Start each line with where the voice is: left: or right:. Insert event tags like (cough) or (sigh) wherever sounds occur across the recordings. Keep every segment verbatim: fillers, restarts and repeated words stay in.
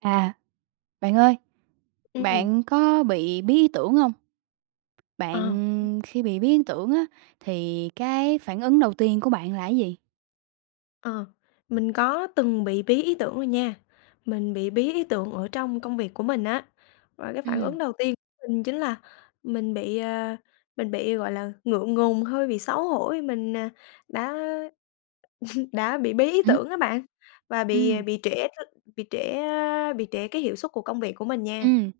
right: À, bạn ơi,
left: Ừm.
right: bạn có bị bí ý tưởng hông?
left: Ờ.
right: Bạn khi bị bí ý tưởng á thì cái phản ứng đầu tiên của bạn là cái gì?
left: Ờ, mình có từng bị bí ý tưởng rồi nha. Mình bị bí ý tưởng ở trong công việc của mình á. Và cái phản ứng
right: Ừm.
left: đầu tiên mình chính là mình bị, à, mình bị, gọi là, ngượng ngùng, hơi bị xấu hổ vì mình, à, đã (laughs) đã bị bí ý
right: Hửm?
left: tưởng đó bạn, và bị
right: Ừm.
left: bị trễ r bị trễ, a, bị trễ cái hiệu suất của công việc của mình nha.
right: Ừm.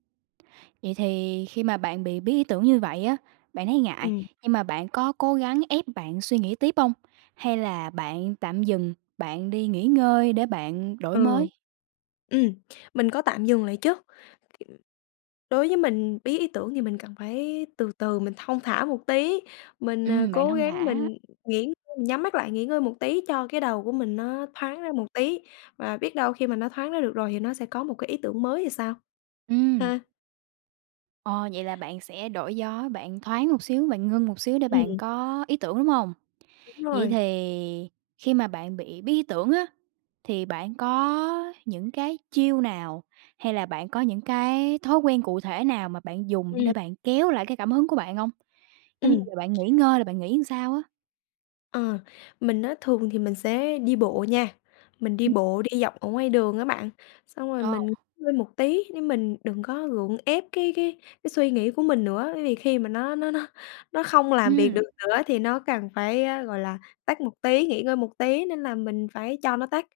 right: Vậy thì khi mà bạn bị bí ý tưởng như vậy á, bạn thấy ngại,
left: Ừm.
right: nhưng mà bạn có cố gắng ép bạn suy nghĩ tiếp hông hay là bạn tạm dừng, bạn đi nghỉ ngơi để bạn đổi
left: Ừ.
right: mới?
left: Ừm, mình có tạm dừng lại chớ. K đối với mình, bí ý tưởng thì mình cần phải từ từ, mình thong thả một tí, mình, à,
right: Ừm, bạn
left: cố
right: thong
left: gắng
right: thả.
left: mình nghỉ ng mình nhắm mắt lại nghỉ ngơi một tí cho cái đầu của mình nó thoáng ra một tí. Và biết đâu khi mà nó thoáng ra được rồi thì nó sẽ có một cái ý tưởng mới thì sao,
right: Ừm.
left: ha!
right: Ờ, vậy là bạn sẽ đổi gió, bạn thoáng một xíu, bạn ngưng một xíu để bạn
left: Ừm.
right: có ý tưởng, đúng hông?
left: Đúng
right: Vậy
left: rồi.
right: thì khi mà bạn bị bí ý tưởng á, thì bạn có những cái chiêu nào hay là bạn có những cái thói quen cụ thể nào mà bạn dùng
left: Ừm.
right: để bạn kéo lại cái cảm hứng của bạn hông? Giống như
left: Ừm.
right: giờ bạn nghỉ ngơi là bạn nghỉ làm sao á?
left: Ờ. Mình á thường thì mình sẽ đi bộ nha. Mình đi
right: Ừm.
left: bộ đi dọc ở ngoài đường á bạn, xong rồi
right: Ờ.
left: mình ngơi một tí, chứ mình đừng có gượng ép cái cái cái suy nghĩ của mình nữa, bởi vì khi mà nó nó nó nó không làm việc được
right: Ừm.
left: nữa á thì nó cần phải, a, gọi là, tắt một tí, nghỉ ngơi một tí, nên là mình phải cho nó tắt.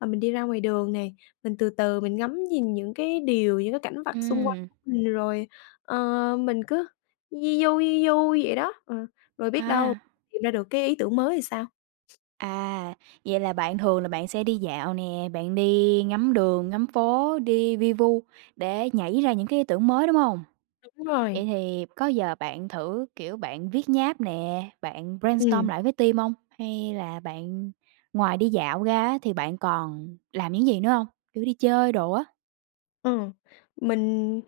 left: Và mình đi ra ngoài đường này, mình từ từ mình ngắm nhìn những cái điều, những cái cảnh vật xung quanh
right: Ừm.
left: rồi, ờ mình cứ vi vu, vi vu vậy đó, ờ, rồi biết đâu
right: À.
left: tìm ra được cái ý tưởng mới thì sao?
right: À, vậy là bạn thường là bạn sẽ đi dạo nè, bạn đi ngắm đường, ngắm phố, đi vi vu để nhảy ra những cái ý tưởng mới, đúng hông?
left: Đúng rồi.
right: Vậy thì có bao giờ bạn thử, kiểu, bạn viết nháp nè, bạn brainstorm
left: Ừm.
right: lại với team hông? Hay là bạn ngoài đi dạo ra á thì bạn còn làm những gì nữa hông? Kiểu đi chơi đồ á?
left: Ừ, mình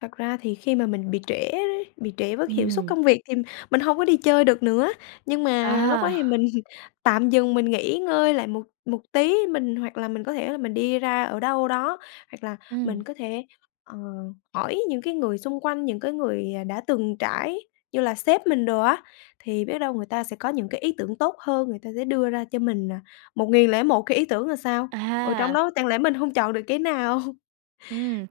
left: thật ra thì khi mà mình bị trễ đấy, bị trễ với cái hiệu suất
right: Ừm.
left: công việc thì mình hông có đi chơi được nữa, nhưng mà lúc đó thì
right: À.
left: mình tạm dừng, mình nghỉ ngơi lại một một tí. Mình hoặc là mình có thể là mình đi ra ở đâu đó, hoặc là mình
right: Ừm.
left: có thể, ờ, hỏi những cái người xung quanh, những cái người, à, đã từng trải như là sếp mình đồ á, thì biết đâu người ta sẽ có những cái ý tưởng tốt hơn, người ta sẽ đưa ra cho mình là một nghìn lẻ một cái ý tưởng là sao. Ở trong
right: À.
left: đó chẳng lẽ mình hông chọn được cái nào?
right: Ừm.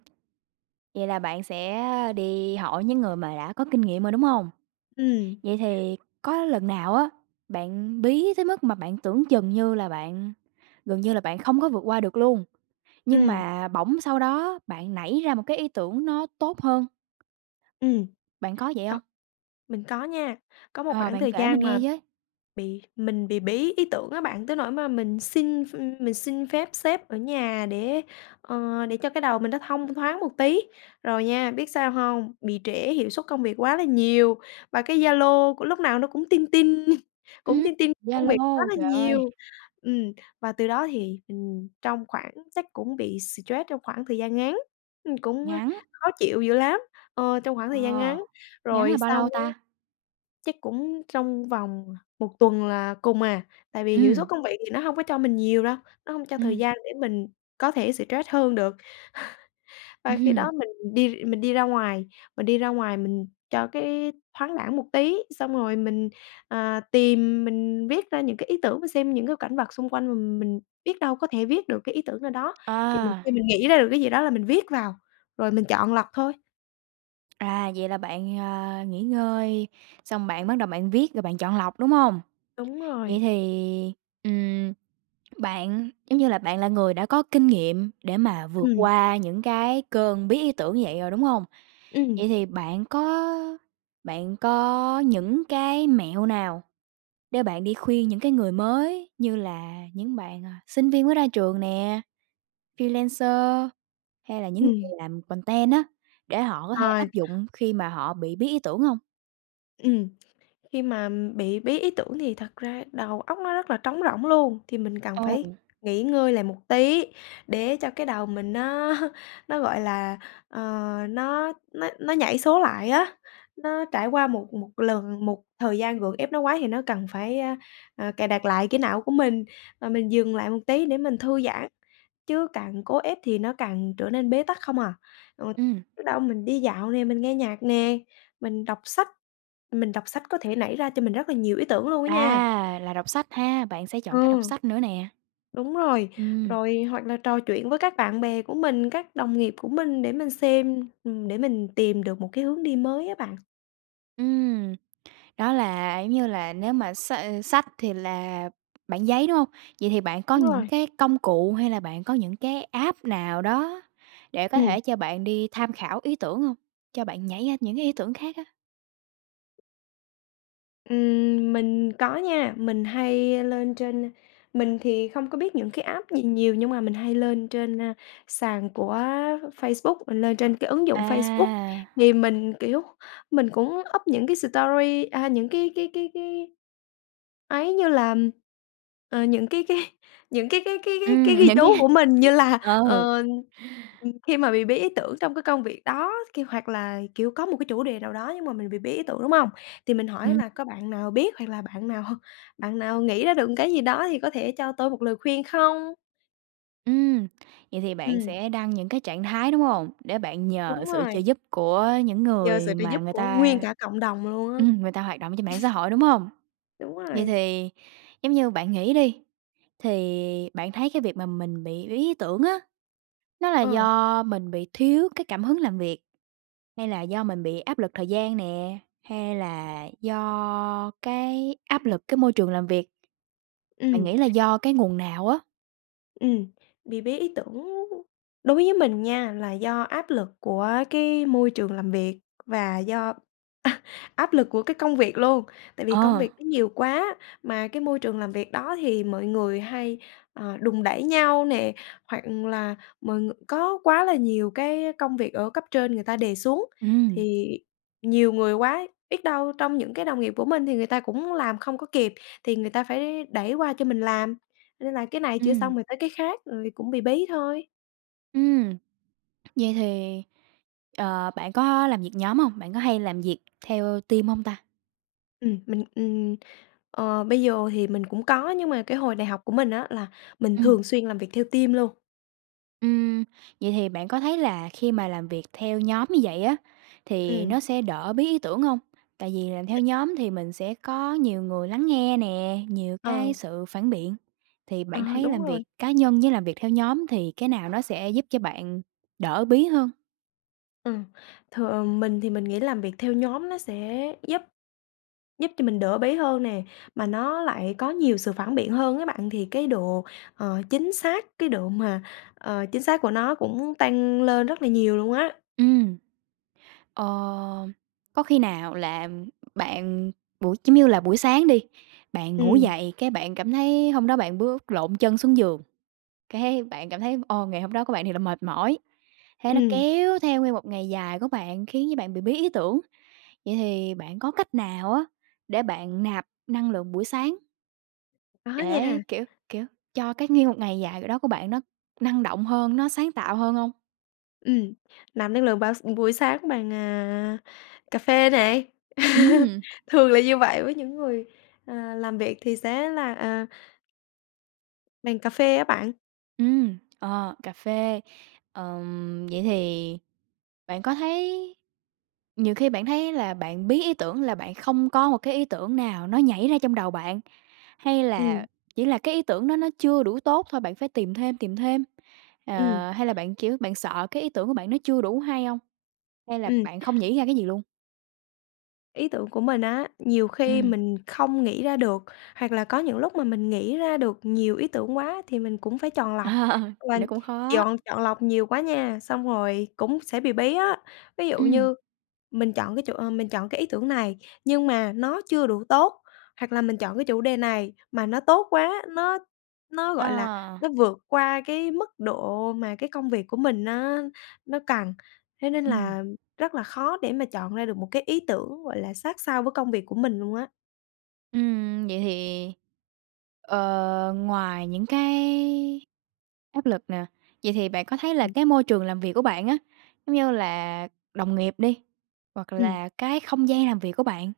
right: Vậy là bạn sẽ, a, đi hỏi những người mà đã có kinh nghiệm rồi, đúng hông?
left: Ừm.
right: Vậy thì có lần nào á, bạn bí tới mức mà bạn tưởng chừng như là bạn gần như là bạn không có vượt qua được luôn, nhưng
left: Ừm.
right: mà bỗng sau đó bạn nảy ra một cái ý tưởng nó tốt hơn?
left: Ừm.
right: Bạn có vậy
left: Co
right: hông?
left: mình có nha, có một
right: Ờ,
left: khoảng
right: bạn
left: thời
right: kể mình
left: gian
right: nghe
left: mà
right: với!
left: bị mình bị bí ý tưởng á bạn tới nỗi mà mình xin ph mình xin phép sếp ở nhà để, ờ, để cho cái đầu mình nó thông thoáng một tí, rồi nha, biết sao hông? Bị trễ hiệu suất công việc quá là nhiều, và cái Zalo của lúc nào nó cũng tinh tinh, cũng
right: Ừm!
left: tinh tinh công việc quá
right: Zalo,
left: là
right: trời ơi!
left: nhiều. Ừm, và từ đó thì, ừm, trong khoảng chắc cũng bị xì troét trong khoảng thời gian ngắn, ưm, cũng
right: Ngắn.
left: khó chịu dữ lắm, ờ, trong khoảng thời gian
right: Ờ,
left: ngắn.
right: ngắn
left: Rồi
right: là bao
left: xong
right: lâu
left: á
right: ta?
left: chắc cũng trong vòng một tuần là cùng à, tại vì hiệu suất
right: Ừm!
left: công việc thì nó hông có cho mình nhiều đâu, nó hông cho thời
right: Ừm.
left: gian để mình có thể xờ trét hơn được. (chuckles) Và khi
right: Ừm.
left: đó mình đi r mình đi ra ngoài, mình đi ra ngoài mình cho cái thoáng đãng một tí, xong rồi mình, à, tìm, mình viết ra những cái ý tưởng và xem những cảnh vật xung quanh, m mình biết đâu có thể viết được cái ý tưởng ở đó. Thì mình
right: À.
left: thì mình nghĩ ra được cái gì đó là mình viết vào rồi mình chọn lọc thôi.
right: r À, vậy là bạn, à, nghỉ ngơi xong bạn bắt đầu bạn viết rồi bạn chọn lọc, đúng hông?
left: Đúng
right: Vậy
left: rồi.
right: thì, ừm, bạn, giống như là, bạn là người đã có kinh nghiệm để mà vượt
left: Ừm.
right: qua những cái cơn bí ý tưởng như vậy rồi, đúng hông? Vậy
left: Ừm.
right: thì bạn có bạn có những cái mẹo nào để bạn đi khuyên những cái người mới như là những bạn, à, sinh viên mới ra trường nè, freelancer, hay là những người
left: Ừm.
right: làm content á, để họ có thể áp
left: À.
right: dụng khi mà họ bị bí ý tưởng hông?
left: Ừm, khi mà bị bí ý tưởng thì thật ra đầu óc nó rất là trống rỗng luôn, thì mình cần
right: Ờ.
left: phải nghỉ ngơi lại một tí để cho cái đầu mình nó nó, gọi là, ờ, nó nó nó nhảy số lại á. Nó trải qua một một lần một thời gian gượng ép nó quá thì nó cần phải, a, ờ, cài đặt lại cái não của mình, và mình dừng lại một tí để mình thư giãn, chứ càng cố ép thì nó càng trở nên bế tắc không à. Ừ,
right: Ừm.
left: biết đâu mình đi dạo nè, mình nghe nhạc nè, mình đọc sách mình đọc sách có thể nảy ra cho mình rất là nhiều ý tưởng luôn á nha.
right: À, là đọc sách ha? Bạn sẽ chọn cách đọc
left: Ừ.
right: sách nữa nè.
left: Đúng rồi.
right: Ừm.
left: Rồi hoặc là trò chuyện với các bạn bè của mình, các đồng nghiệp của mình để mình xem, ừm, để mình tìm được một cái hướng đi mới á bạn.
right: Ừm. Đó là, giống như là, nếu mà s sách thì là bảng giấy, đúng hông? Vậy thì bạn có
left: Đúng
right: những
left: rồi.
right: cái công cụ hay là bạn có những cái app nào đó để có
left: Ừm.
right: thể cho bạn đi tham khảo ý tưởng hông? Cho bạn nhảy ra những cái ý tưởng khác á?
left: Ừm, mình có nha, mình hay lên trên mình thì không có biết những cái app gì nhiều nhưng mà mình hay lên trên, a, sàn của Facebook lên trên cái ứng dụng Facebook.
right: À.
left: Thì mình, kiểu, mình cũng up những cái story a, những cái cái cái cái ấy như là, ờ, những cái cái những cái cái cái cái cái
right: Ừm,
left: ghi chú của mình như là,
right: ờ.
left: ờ, khi mà bị bí ý tưởng trong cái công việc đó kia hoặc là, kiểu, có một cái chủ đề nào đó nhưng mà mình bị bí ý tưởng, đúng hông? Thì mình hỏi
right: Ừm.
left: là có bạn nào biết hoặc là bạn nào bạn nào nghĩ ra được cái gì đó thì có thể cho tôi một lời khuyên không?
right: Ừm. Vậy thì bạn
left: Ừm.
right: sẽ đăng những cái trạng thái, đúng hông? Để bạn nhờ
left: Đúng
right: sự trợ
left: rồi.
right: giúp của những
left: Nhờ sự
right: người
left: trợ
right: mà
left: giúp
right: người
left: của
right: ta
left: nguyên cả cộng đồng luôn á. (chuckles)
right: ừm, người ta hoạt động ở trên mạng xã hội, đúng hông?
left: Đúng
right: Vậy
left: rồi.
right: thì giống như bạn nghĩ đi, thì bạn thấy cái việc mà mình bị bí ý tưởng á, nó là
left: Ờ.
right: do mình bị thiếu cái cảm hứng làm việc hay là do mình bị áp lực thời gian nè, hay là do cái áp lực cái môi trường làm việc? Bạn
left: Ừm.
right: nghĩ là do cái nguồn nào á?
left: Ừm, bị bí ý tưởng đối với mình nha là do áp lực của cái môi trường làm việc và do (laughs) áp lực của cái công việc luôn, tại vì công
right: Ờ.
left: việc nó nhiều quá, mà cái môi trường làm việc đó thì mọi người hay, ờ, đùn đẩy nhau nè, hoặc là mọi người có quá là nhiều cái công việc ở cấp trên người ta đề xuống.
right: Ừm.
left: Thì nhiều người quá biết đâu trong những cái đồng nghiệp của mình thì người ta cũng làm không có kịp thì người ta phải đẩy qua cho mình làm, nên là cái này chưa
right: Ừm.
left: xong rồi tới cái khác rồi cũng bị bí thôi.
right: Ừm! Vậy thì, ờ, bạn có làm việc nhóm hông? Bạn có hay làm việc theo team hông ta?
left: Ừm, mình, ừm, ờ, bây giờ thì mình cũng có nhưng mà cái hồi đại học của mình á, là mình
right: Ừm.
left: thường xuyên làm việc theo team luôn.
right: Ừm. Vậy thì bạn có thấy là khi mà làm việc theo nhóm như vậy á thì
left: Ừm.
right: nó sẽ đỡ bí ý tưởng hông? Tại vì làm theo nhóm thì mình sẽ có nhiều người lắng nghe nè, nhiều cái
left: Ờ.
right: sự phản biện. Thì
left: Ờ,
right: bạn thấy
left: đúng
right: làm
left: rồi.
right: việc cá nhân với làm việc theo nhóm thì cái nào nó sẽ giúp cho bạn đỡ bí hơn?
left: Ừm, thường mình thì mình nghĩ làm việc theo nhóm nó sẽ giúp giúp cho mình đỡ bí hơn nè, mà nó lại có nhiều sự phản biện hơn á bạn, thì cái độ, ờ, chính xác cái độ mà, ờ, chính xác của nó cũng tăng lên rất là nhiều luôn á.
right: Ừm. Ờ, có khi nào là bạn buổi giống như là buổi sáng đi, bạn ngủ
left: Ừm.
right: dậy cái bạn cảm thấy hôm đó bạn bước lộn chân xuống giường, cái bạn cảm thấy, ô, ngày hôm đó của bạn thiệt là mệt mỏi. Thế nó
left: Ừm.
right: kéo theo nguyên một ngày dài của bạn, khiến cho bạn bị bí ý tưởng. Vậy thì bạn có cách nào á, để bạn nạp năng lượng buổi sáng?
left: Có
right: Để,
left: nha.
right: kiểu, kiểu, cho cái nguyên một ngày dài c đó, của bạn nó năng động hơn, nó sáng tạo hơn hông?
left: Ừm, nạp năng lượng bào s buổi sáng bằng, à, cà phê nè. (laughs)
right: Ừm.
left: Thường là như vậy với những người, à, làm việc thì sẽ là, à bằng cà phê á bạn.
right: Ừm, ờ, cà phê. Ờm, vậy thì bạn có thấy nhiều khi bạn thấy là bạn bí ý tưởng là bạn không có một cái ý tưởng nào nó nhảy ra trong đầu bạn, hay
left: Ừm.
right: là chỉ là cái ý tưởng đó nó chưa đủ tốt thôi, bạn phải tìm thêm, tìm thêm,
left: Ừm. r
right: ờ, hay là bạn, kiểu, bạn sợ cái ý tưởng của bạn nó chưa đủ hay hông? Hay là
left: Ừm.
right: bạn không nghĩ ra cái gì luôn?
left: Ý tưởng của mình á, nhiều khi
right: Ừm.
left: mình không nghĩ ra được, hoặc là có những lúc mà mình nghĩ ra được nhiều ý tưởng quá thì mình cũng phải chọn
right: Ờ.
left: lọc,
right: Thì
left: và
right: nó cũng khó!
left: dọn chọn lọc nhiều quá nha, xong rồi cũng sẽ bị bí á. Ví dụ
right: Ừm.
left: như mình chọn cái chủ mình chọn cái ý tưởng này nhưng mà nó chưa đủ tốt, hoặc là mình chọn cái chủ đề này mà nó tốt quá nó nó, gọi là,
right: Ờ!
left: nó vượt qua cái mức độ mà cái công việc của mình nó nó cần. Thế nên
right: Ừm.
left: là rất là khó để mà chọn ra được một cái ý tưởng, gọi là, sát sao với công việc của mình luôn á.
right: Ừm, vậy thì, ờ, ngoài những cái áp lực nè, vậy thì bạn có thấy là
left: Ừm.
right: cái môi trường làm việc của bạn á, giống như là đồng nghiệp đi, hoặc
left: Ừm.
right: là cái không gian làm việc của bạn,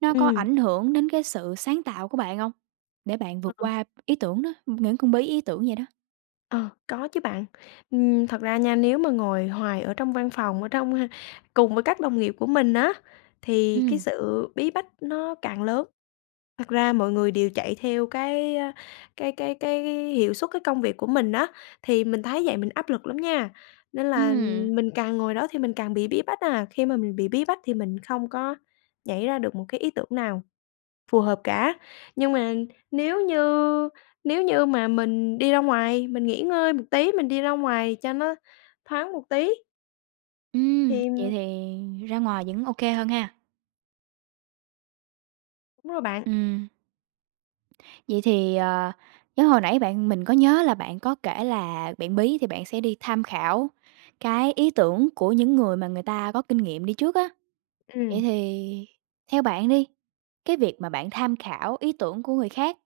right: nó có
left: Ừm.
right: ảnh hưởng đến cái sự sáng tạo của bạn hông, để bạn
left: Ờ.
right: vượt qua ý tưởng đó những cơn bí ý tưởng vậy đó?
left: Ờ, có chứ bạn, ừm, thật ra nha, nếu mà ngồi hoài ở trong văn phòng ở trong, ơ, cùng với các đồng nghiệp của mình á, thì cái
right: Ừm.
left: sự bí bách nó càng lớn. Thật ra mọi người đều chạy theo cái cái cái cái hiệu suất, cái công việc của mình á, thì mình thấy vậy mình áp lực lắm nha, nên là
right: Ừm!
left: mình càng ngồi đó thì mình càng bị bí bách à. Khi mà mình bị bí bách thì mình không có nhảy ra được một cái ý tưởng nào phù hợp cả, nhưng mà nếu như nếu như mà mình đi ra ngoài mình nghỉ ngơi một tí, mình đi ra ngoài cho nó thoáng một tí
right: Ừm. Vậy
left: thì
right: thì ra ngoài vẫn OK hơn ha!
left: Đúng rồi bạn.
right: Ừm. Vậy thì, à, nhớ hồi nãy bạn mình có nhớ là bạn có kể là bạn bí thì bạn sẽ đi tham khảo cái ý tưởng của những người mà người ta có kinh nghiệm đi trước á. Vậy
left: Ừm.
right: thì theo bạn đi, cái việc mà bạn tham khảo ý tưởng của người khác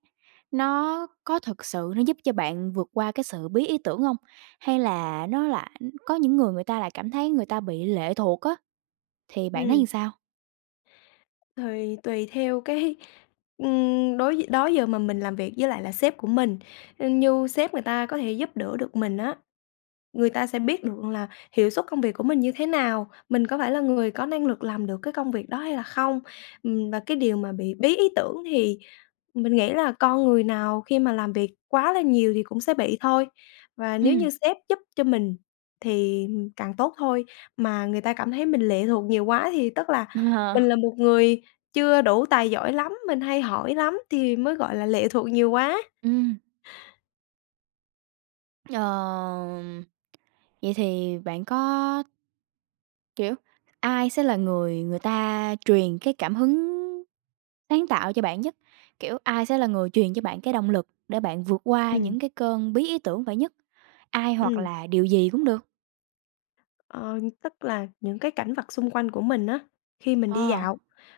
right: nó có thật sự nó giúp cho bạn vượt qua cái sự bí ý tưởng hông? Hay là nó lại có những người người ta lại cảm thấy người ta bị lệ thuộc á? Thì bạn thấy
left: Ừm.
right: sao?
left: Thì tùy theo cái, ưm, đối đó giờ mà mình làm việc với lại là sếp của mình, như sếp người ta có thể giúp đỡ được mình á, người ta sẽ biết được là hiệu suất công việc của mình như thế nào, mình có phải là người có năng lực làm được cái công việc đó hay là không. Ừm, và cái điều mà bị bí ý tưởng thì mình nghĩ là con người nào khi mà làm việc quá là nhiều thì cũng sẽ bị thôi. Và nếu
right: Ừm.
left: như sếp giúp cho mình thì càng tốt thôi, mà người ta cảm thấy mình lệ thuộc nhiều quá thì tức là mình
right: Ờ.
left: là một người chưa đủ tài giỏi lắm, mình hay hỏi lắm thì mới gọi là lệ thuộc nhiều quá.
right: Ừm. Ờ, vậy thì bạn có kiểu, ai sẽ là người người ta truyền cái cảm hứng sáng tạo cho bạn nhất? Kiểu, ai sẽ là người truyền cho bạn cái động lực để bạn vượt qua
left: Ừm.
right: những cái cơn bí ý tưởng vậy nhất? Ai hoặc
left: Ừm.
right: là điều gì cũng được?
left: Ờ, tức là những cảnh vật xung quanh của mình á khi mình đi
right: Ờ.
left: dạo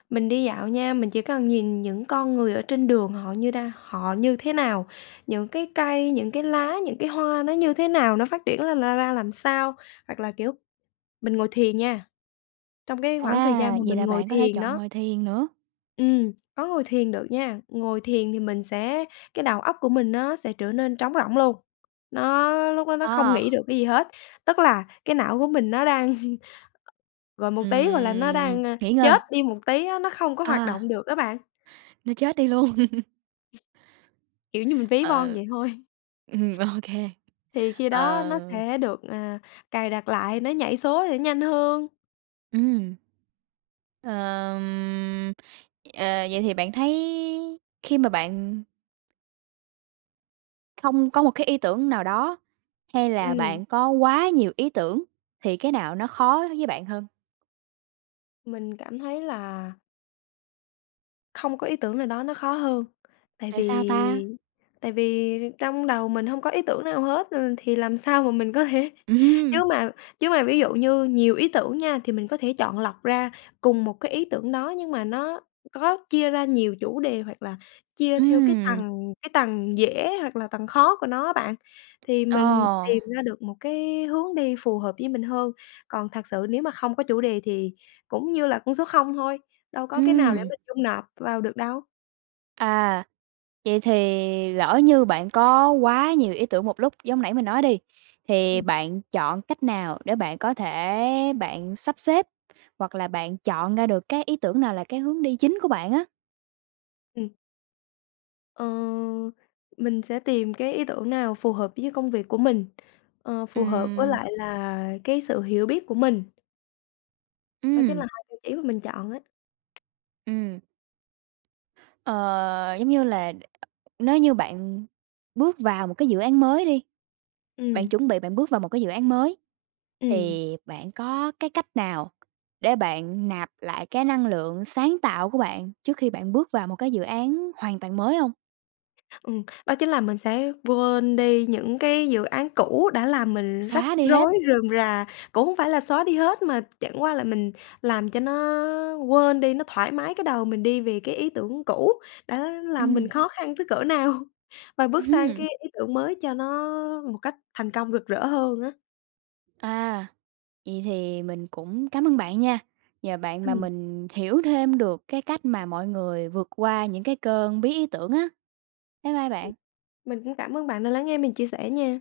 left: mình đi dạo nha, mình chỉ cần nhìn những con người ở trên đường họ như đang họ như thế nào, những cái cây, những cái lá, những cái hoa nó như thế nào, nó phát triển là ra ra làm sao. Hoặc là, kiểu, mình ngồi thiền nha, trong cái khoảng thời gian
right: À,
left: mà
right: vậy
left: mình
right: là
left: ngồi
right: bạn có thể
left: thiền
right: chọn
left: đó
right: ngồi thiền nữa.
left: ừm, có ngồi thiền được nha. Ngồi thiền thì mình sẽ cái đầu óc của mình nó sẽ trở nên trống rỗng luôn, nó lúc đó nó không
right: Ờ.
left: nghĩ được cái gì hết. Tức là cái não của mình nó đang và một tí, gọi là, nó
right: Ừm,
left: đang
right: nghỉ
left: chết
right: ngơi.
left: đi một tí á, nó không có hoạt
right: À.
left: động được á bạn.
right: Nó chết đi luôn!
left: (laughs) Kiểu như mình ví von
right: Ờ.
left: vậy thôi.
right: Ừm, OK!
left: Thì khi đó nó
right: Ờ.
left: sẽ được, à, cài đặt lại, nó nhảy số sẽ nhanh hơn.
right: Ừm. Ờm, ờ, vậy thì bạn thấy khi mà bạn không có một cái ý tưởng nào đó hay là
left: Ừm.
right: bạn có quá nhiều ý tưởng, thì cái nào nó khó với bạn hơn?
left: Mình cảm thấy là không có ý tưởng nào đó nó khó hơn, tại
right: Tại sao ta?
left: vì tại vì trong đầu mình hông có ý tưởng nào hết, ừ, thì làm sao mà mình có thể chứ
right: Ừm!
left: mà chứ mà ví dụ như nhiều ý tưởng nha, thì mình có thể chọn lọc ra cùng một cái ý tưởng đó, nhưng mà nó có chia ra nhiều chủ đề hoặc là chia theo cái
right: Ừm.
left: tầng cái tầng dễ hoặc là tầng khó của nó á bạn, thì mình
right: Ờ.
left: tìm ra được một cái hướng đi phù hợp với mình hơn. Còn thật sự nếu mà không có chủ đề thì cũng như là con số không thôi, đâu có cái nào để
right: Ừm.
left: mình dung nạp vào được đâu.
right: À. Vậy thì lỡ như bạn có quá nhiều ý tưởng một lúc giống nãy mình nói đi,
left: Ừm.
right: thì bạn chọn cách nào để bạn có thể bạn sắp xếp, hoặc là bạn chọn ra được cái ý tưởng nào là cái hướng đi chính của bạn á?
left: Ừm. Ờ, mình sẽ tìm cái ý tưởng nào phù hợp với cái công việc của mình, ờ, phù hợp với
right: Ừm.
left: lại là cái sự hiểu biết của mình. Đó chính
right: Ừm.
left: là hai tiêu chí mà mình chọn á.
right: Ừm. Ờ, giống như là, nếu như bạn bước vào một cái dự án mới đi, bạn
left: Ừm.
right: chuẩn bị bạn bước vào một cái dự án mới,
left: Ừm.
right: thì bạn có cái cách nào để bạn nạp lại cái năng lượng sáng tạo của bạn trước khi bạn bước vào một cái dự án hoàn toàn mới hông?
left: Ừm, đó chính là mình sẽ quên đi những cái dự án cũ đã làm mình rắc
right: Xóa đi hết?
left: rối rườm rà. Cũng hông phải là xóa đi hết mà chẳng qua là mình làm cho nó quên đi, nó thoải mái cái đầu mình đi vì cái ý tưởng cũ đã làm mình
right: Ừm.
left: khó khăn tới cỡ nào, và bước
right: Ừm
left: sang
right: hứm.
left: cái ý tưởng mới cho nó một cách thành công rực rỡ hơn á.
right: À. Vậy thì mình cũng cám ơn bạn nha, nhờ bạn mà
left: Ừm.
right: mình hiểu thêm được cái cách mà mọi người vượt qua những cái cơn bí ý tưởng á. Bye bye
left: Ừm.
right: bạn!
left: Mình cũng cảm ơn bạn đã lắng nghe mình chia sẻ nha!